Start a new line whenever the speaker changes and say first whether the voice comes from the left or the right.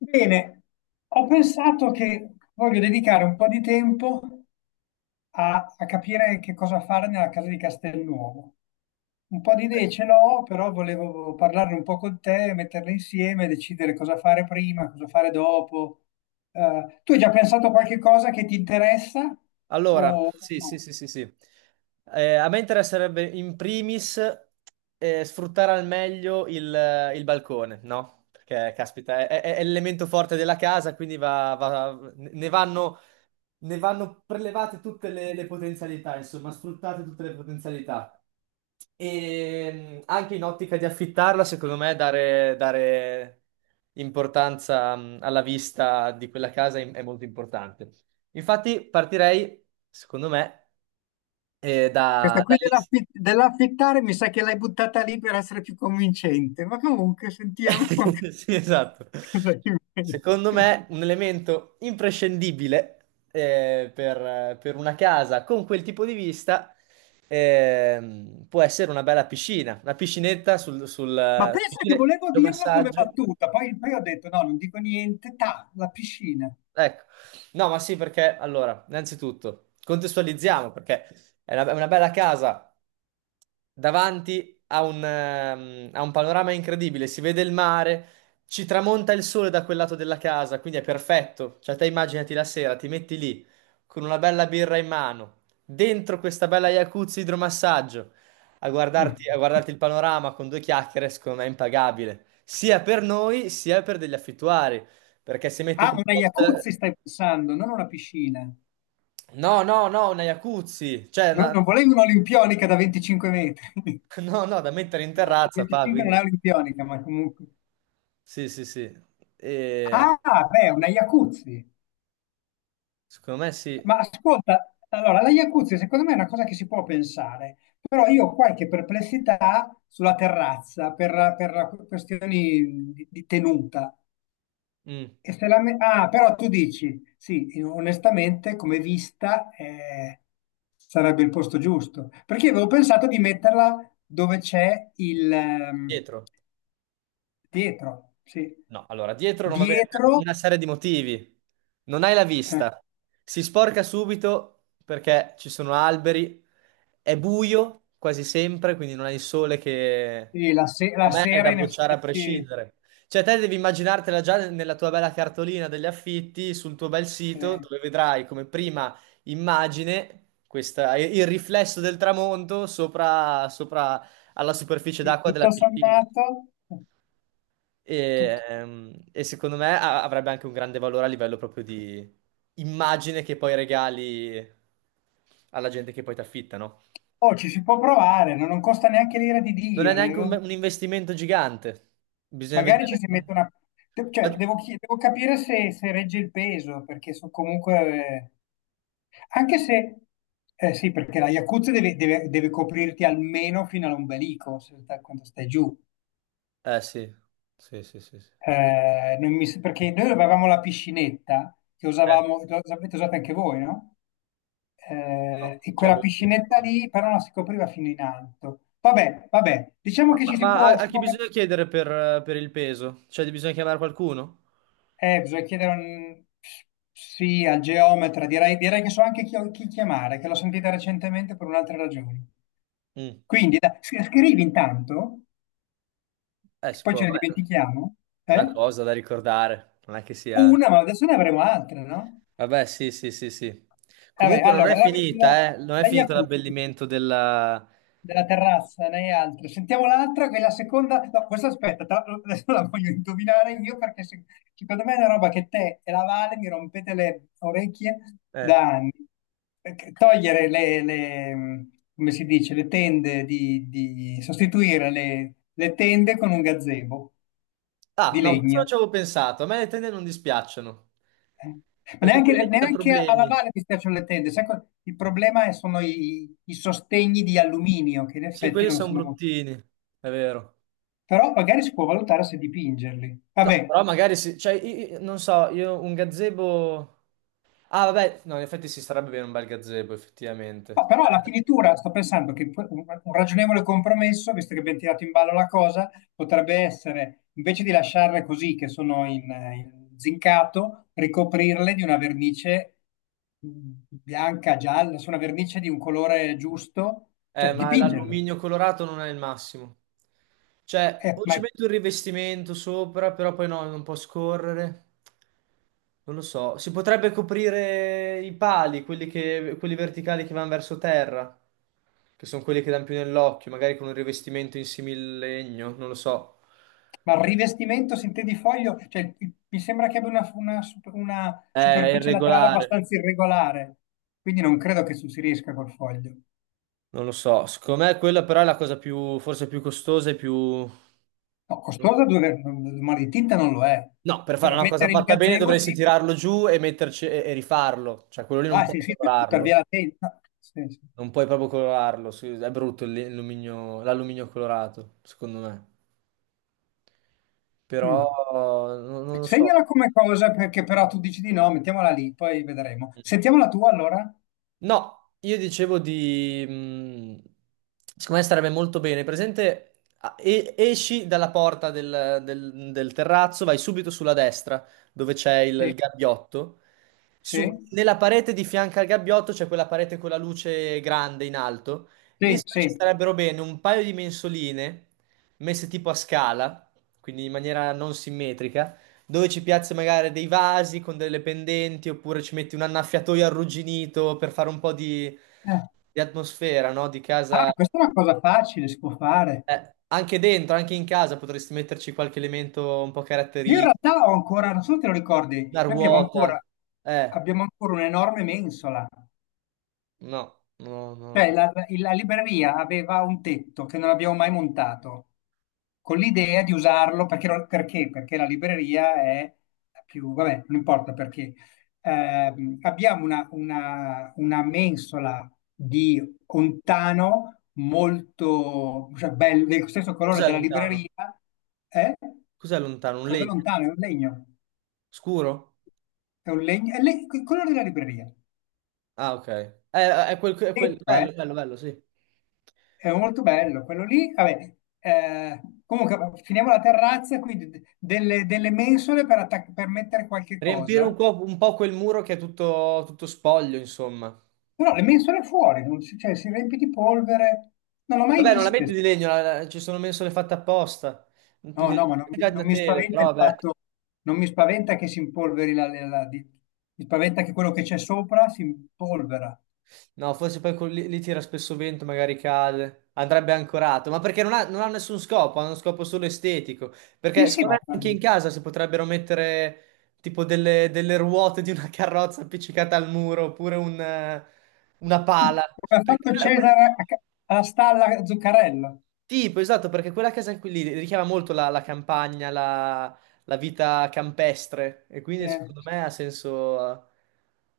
left: Bene, ho pensato che voglio dedicare un po' di tempo a capire che cosa fare nella casa di Castelnuovo. Un po' di idee
right: Ecco.
left: ce l'ho, però volevo parlarne un po' con te, metterle insieme, decidere cosa fare prima, cosa fare dopo. Tu hai già pensato a qualche cosa che ti interessa
right: Allora,
left: o
right: sì, sì,
left: no?
right: sì, sì, sì. A me interesserebbe in primis sfruttare al meglio il balcone, no? Perché, caspita, è l'elemento forte della casa, quindi ne vanno prelevate tutte le potenzialità, insomma, sfruttate tutte le potenzialità. E anche in ottica di affittarla, secondo me, dare importanza alla vista di quella casa è molto importante. Infatti, partirei, secondo me, eh, da,
left: Questa qui
right: dall'ins-
left: dell'affittare mi sa che l'hai buttata lì per essere più convincente, ma comunque sentiamo
right: Sì, esatto.
left: cosa inventi.
right: Secondo me, un elemento imprescindibile per una casa con quel tipo di vista può essere una bella piscina, una piscinetta
left: Ma pensa che volevo dirlo come
right: idromassaggio.
left: battuta, poi ho detto no, non dico niente, ta, la piscina.
right: Ecco, no, ma sì, perché allora, innanzitutto contestualizziamo perché è una bella casa davanti a un panorama incredibile. Si vede il mare, ci tramonta il sole da quel lato della casa, quindi è perfetto. Cioè, te immaginati la sera, ti metti lì con una bella birra in mano, dentro questa bella jacuzzi idromassaggio, a guardarti il panorama con due chiacchiere, secondo me è impagabile, sia per noi sia per degli affittuari. Perché se metti
left: Ah,
right: come
left: una
right: costo.
left: jacuzzi stai pensando, non una piscina.
right: No, no, no, una jacuzzi, cioè,
left: No,
right: una-
left: non volevi un'olimpionica da 25 metri.
right: No, no, da mettere in
left: No,
right: terrazza, fa,
left: 25 non
right: quindi,
left: è olimpionica, ma comunque.
right: sì, sì, sì, E-
left: Ah, beh, una jacuzzi.
right: Secondo me sì.
left: Ma ascolta, allora, la jacuzzi secondo me è una cosa che si può pensare, però io ho qualche perplessità sulla terrazza per questioni di tenuta.
right: Mm.
left: E se la me- ah, però tu dici, sì, onestamente, come vista, sarebbe il posto giusto. Perché io avevo pensato di metterla dove c'è il
right: Dietro.
left: dietro, sì.
right: No, allora, dietro non va bene per
left: Dietro,
right: una serie di motivi. Non hai la vista, si sporca subito perché ci sono alberi, è buio quasi sempre, quindi non hai il sole che,
left: sì, la, se- la
right: secondo me, è
left: sera,
right: da
left: in
right: bocciare a
left: effetti,
right: prescindere. Cioè, te devi immaginartela già nella tua bella cartolina degli affitti, sul tuo bel sito,
left: eh,
right: dove vedrai come prima immagine il riflesso del tramonto sopra alla superficie
left: sì,
right: d'acqua della
left: tutto
right: piscina.
left: sommato,
right: E,
left: tut-
right: ehm, e secondo me avrebbe anche un grande valore a livello proprio di immagine che poi regali alla gente che poi ti affitta, no?
left: oh, ci si può provare, no? Non costa neanche l'ira di
right: Non è
left: Dio. Ne
right: neanche
left: avevo-
right: un investimento gigante. Bisogna
left: magari ci
right: vedere.
left: si mette una... de- cioè,
right: Ma-
left: devo, chi- devo capire se, se regge il peso, perché so comunque... anche se, eh sì, perché la Yakuza deve, deve- deve coprirti almeno fino all'ombelico se- quando stai giù.
right: Eh sì, sì, sì, sì, sì.
left: Non mi s- perché noi avevamo la piscinetta che
right: Eh,
left: usavamo, l'avete usata anche voi, no?
right: no,
left: E
right: cioè,
left: quella piscinetta lì però non si copriva fino in alto. Vabbè, vabbè, diciamo che ci
right: ma a
left: si
right: chi
left: può met-
right: bisogna chiedere per il peso? Cioè, bisogna chiamare qualcuno?
left: bisogna chiedere un- sì al geometra, direi, direi che so anche chi, chi chiamare, che l'ho sentita recentemente per un'altra ragione.
right: Mm.
left: Quindi, dai, scrivi intanto.
right: Si
left: Poi
right: può.
left: ce ne
right: Vabbè,
left: dimentichiamo,
right: una
left: eh?
right: cosa da ricordare, non è che sia.
left: Una, ma adesso ne avremo altre, no?
right: Vabbè, sì, sì, sì, sì.
left: Vabbè,
right: Comunque non è
left: allora,
right: Vabbè. Finita, eh? Non è
left: la
right: finito
left: Jacuzzi,
right: l'abbellimento della.
left: della terrazza, ne hai altre. Sentiamo l'altra, che è la seconda... No, questa aspetta, tra l'altro adesso la voglio indovinare io perché se- secondo me è una roba che te e la Vale mi rompete le orecchie da
right: eh.
left: anni. Perché togliere come si dice, le tende di- sostituire le tende con un gazebo
right: Ah,
left: di
right: no, questo non
left: legno.
right: ci avevo pensato. A me le tende non dispiacciono,
left: Ma
right: perché poi
left: neanche,
right: lì ti dà
left: neanche a
right: problemi.
left: lavare mi piacciono le tende. Sai co- il problema è- sono i, i sostegni di alluminio, che in
right: Sì,
left: effetti
right: quelli
left: non
right: sono
left: sono molto.
right: bruttini, è vero.
left: Però magari si può valutare se dipingerli.
right: No,
left: Vabbè,
right: però magari sì, cioè, non so, io un gazebo. Ah, vabbè, no, in effetti si starebbe bene un bel gazebo,
left: no,
right: effettivamente.
left: però la finitura, sto pensando che pu- un ragionevole compromesso, visto che abbiamo tirato in ballo la cosa, potrebbe essere, invece di lasciarle così, che sono in, in zincato, ricoprirle di una vernice bianca, gialla, su una vernice di un colore giusto, cioè
right: Ma
left: dipingerlo.
right: l'alluminio colorato non è il massimo. Cioè,
left: Eh,
right: o
left: ma
right: ci metto un rivestimento sopra, però poi no, non può scorrere. Non lo so. Si potrebbe coprire i pali, quelli verticali che vanno verso terra, che sono quelli che danno più nell'occhio, magari con un rivestimento in similegno, non lo so.
left: Ma il rivestimento, se intendi foglio, cioè, il- mi sembra che abbia una super- una
right: È
left: superficie laterale
right: irregolare,
left: abbastanza irregolare, quindi non credo che si riesca col foglio.
right: non lo so. Secondo me quella però è la cosa più, forse più costosa e più.
left: No, costosa due ma di tinta non lo è.
right: No, per fare
left: Per
right: una cosa
left: mettere il
right: fatta bene
left: gazebo,
right: dovresti
left: sì, per-
right: tirarlo giù e metterci e rifarlo. Cioè, quello lì non
left: ah
right: puoi
left: sì, sì, per buttare
right: colorarlo.
left: via la tenda. Sì, sì.
right: Non puoi proprio colorarlo. È brutto l'alluminio colorato, secondo me. Però
left: Mm.
right: non lo so.
left: Segnala come cosa, perché però tu dici di no, mettiamola lì, poi vedremo. Sentiamo la tua allora?
right: No, io dicevo di, secondo me starebbe molto bene. Presente, esci dalla porta del terrazzo, vai subito sulla destra, dove c'è
left: Sì,
right: il gabbiotto.
left: sì,
right: Nella parete di fianco al gabbiotto c'è quella parete con la luce grande in alto. Lì
left: sì,
right: secondo me ci
left: sì.
right: starebbero bene un paio di mensoline messe tipo a scala, quindi in maniera non simmetrica dove ci piazzi magari dei vasi con delle pendenti oppure ci metti un annaffiatoio arrugginito per fare un po'
left: Eh.
right: di atmosfera, no? Di
left: Ah,
right: casa.
left: questa è una cosa facile, si può fare.
right: Anche dentro, anche in casa potresti metterci qualche elemento un po'
left: Io in
right: caratteristico,
left: realtà ho ancora, non so se te lo ricordi,
right: una ruota. Eh,
left: abbiamo ancora un'enorme mensola,
right: no, no, no.
left: cioè la, la libreria aveva un tetto che non abbiamo mai montato, con l'idea di usarlo perché, non- perché? Perché la libreria è più, vabbè, non importa perché. Abbiamo una mensola di ontano molto, cioè, bello, del stesso colore
right: Cos'è
left: della
right: lontano?
left: libreria, eh?
right: Cos'è lontano? Un
left: Cos'è
right: legno?
left: lontano? È un legno.
right: Scuro?
left: È un legno, è le- quello della libreria,
right: Ah, ok. È quel.
left: dentro, eh?
right: Bello, bello, bello, sì.
left: È molto bello, quello lì, vabbè, comunque va- finiamo la terrazza, quindi de- delle mensole per, attac- per mettere qualche
right: Riempire
left: cosa,
right: un po' quel muro che è tutto, tutto spoglio, insomma.
left: però le mensole fuori, non si, cioè, si riempie di polvere, non l'ho mai
right: Vabbè, non la
left: viste,
right: metti di legno, ci sono mensole fatte apposta.
left: no, no, ma non,
right: Più
left: mi
right: che una
left: non mi
right: tele,
left: spaventa il
right: però vabbè.
left: fatto, non mi spaventa che si impolveri la, la- la- di- mi spaventa che quello che c'è sopra si impolvera,
right: No, forse poi lì tira spesso vento, magari cade. Andrebbe ancorato, ma perché non ha nessun scopo, ha uno scopo solo estetico.
left: sì,
right: Perché
left: sì,
right: secondo
left: ma
right: me anche in
left: come
right: casa si potrebbero mettere tipo delle ruote di una carrozza appiccicata al muro, oppure una pala.
left: ha
right: Perché
left: fatto
right: quella- quella-
left: Cesare a ca- alla stalla Zuccarello,
right: Tipo, esatto, perché quella casa qui lì richiama molto la campagna, la vita campestre e quindi
left: eh.
right: secondo me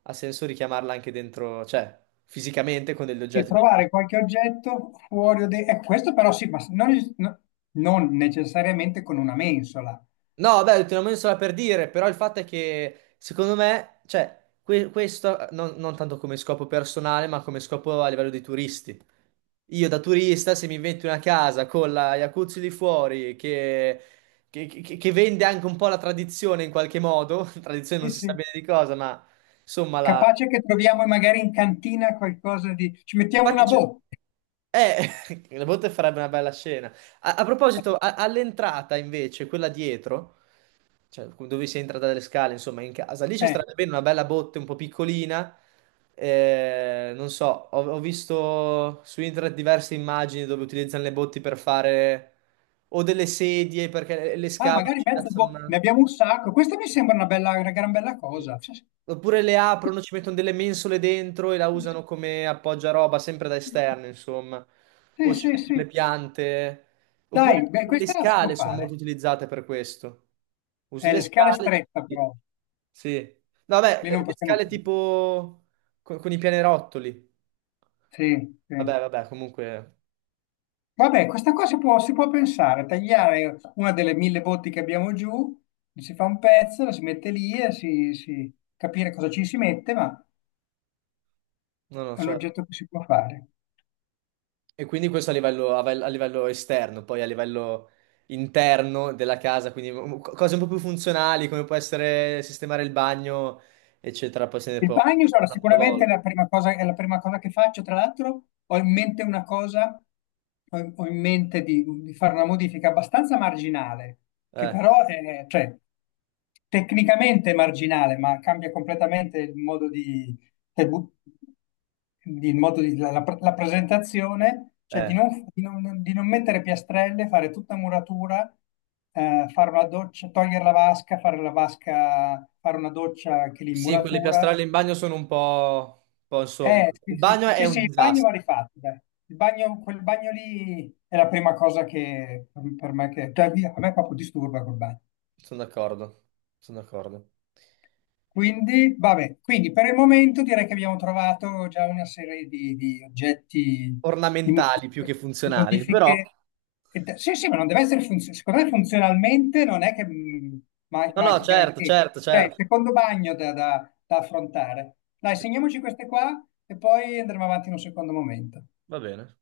right: ha senso richiamarla anche dentro, cioè fisicamente con degli
left: E
right: oggetti.
left: trovare qualche oggetto fuori o dentro. Questo però sì, ma non, il- no- non necessariamente con una mensola.
right: No, beh, te l'ho messo là per dire, però il fatto è che secondo me, cioè, questo non tanto come scopo personale, ma come scopo a livello dei turisti. Io da turista, se mi invento una casa con la jacuzzi di fuori, che vende anche un po' la tradizione in qualche modo, tradizione non
left: Sì,
right: si sa
left: sì.
right: bene di cosa, ma insomma, la.
left: Capace che troviamo magari in cantina qualcosa di... Ci mettiamo
right: infatti
left: una
right: c'è-
left: botte.
right: le botte farebbe una bella scena. A proposito, all'entrata invece, quella dietro. Cioè, dove si entra dalle scale, insomma, in casa. Lì ci
left: Eh.
right: starebbe bene una bella botte un po' piccolina. Non so, ho visto su internet diverse immagini dove utilizzano le botti per fare o delle sedie perché le
left: Ah,
right: scavano e
left: magari
right: ci
left: mezza
right: piazzano
left: botte. Ne
right: una.
left: abbiamo un sacco. Questa mi sembra una bella, una gran bella
right: Mm.
left: cosa. Sì,
right: Oppure le aprono, ci mettono delle mensole dentro e la usano come appoggiaroba, sempre da esterno, insomma.
left: sì,
right: O ci
left: sì.
right: mettono
left: Sì.
right: le piante. Oppure
left: Dai, beh,
right: le
left: questa la si può
right: scale sono molto
left: fare.
right: utilizzate per questo. Usi le
left: Le scale
right: scale.
left: strette però.
right: Sì. No, vabbè,
left: Lì non
right: le
left: possiamo...
right: scale tipo con i pianerottoli.
left: Sì, sì.
right: Vabbè, vabbè, comunque.
left: Vabbè, questa cosa si può pensare, tagliare una delle mille botti che abbiamo giù, si fa un pezzo, la si mette lì e si- capire cosa ci si mette, ma
right: No, no,
left: è un
right: certo.
left: oggetto che si può fare.
right: E quindi questo a livello, a livello esterno, poi a livello interno della casa, quindi cose un po' più funzionali, come può essere sistemare il bagno, eccetera, poi se ne
left: Il
right: può
left: bagno,
right: parlare
left: allora,
right: un'altra
left: sicuramente è
right: volta.
left: la prima cosa, è la prima cosa che faccio. Tra l'altro, ho in mente una cosa, ho in mente di fare una modifica abbastanza marginale, che
right: Eh,
left: però è, cioè, tecnicamente è marginale, ma cambia completamente il modo di, del bu- di- il modo di- la, la- la presentazione, cioè di
right: eh.
left: non, di non- di non mettere piastrelle, fare tutta muratura, fare una doccia, togliere la vasca, fare una doccia che
right: Sì, quelle
left: l'immuratura
right: piastrelle in bagno sono un po', insomma. Il
left: sì, sì,
right: bagno è
left: sì, sì,
right: un
left: il bagno
right: disastro,
left: va rifatto, dai. Il bagno, quel bagno lì è la prima cosa che per me, che, cioè, via, a me proprio disturba quel bagno.
right: sono d'accordo, sono d'accordo.
left: Quindi, vabbè, quindi per il momento direi che abbiamo trovato già una serie di oggetti, di
right: Ornamentali più che
left: modifiche, di
right: funzionali, però.
left: modifiche che de- sì, sì, ma non deve essere funzionale. Secondo me funzionalmente non è che ma-
right: No, no,
left: manchi
right: certo,
left: granché.
right: certo,
left: Cioè, il
right: certo.
left: secondo bagno da, da da affrontare. Dai,
right: Sì,
left: segniamoci queste qua e poi andremo avanti in un secondo momento.
right: va bene.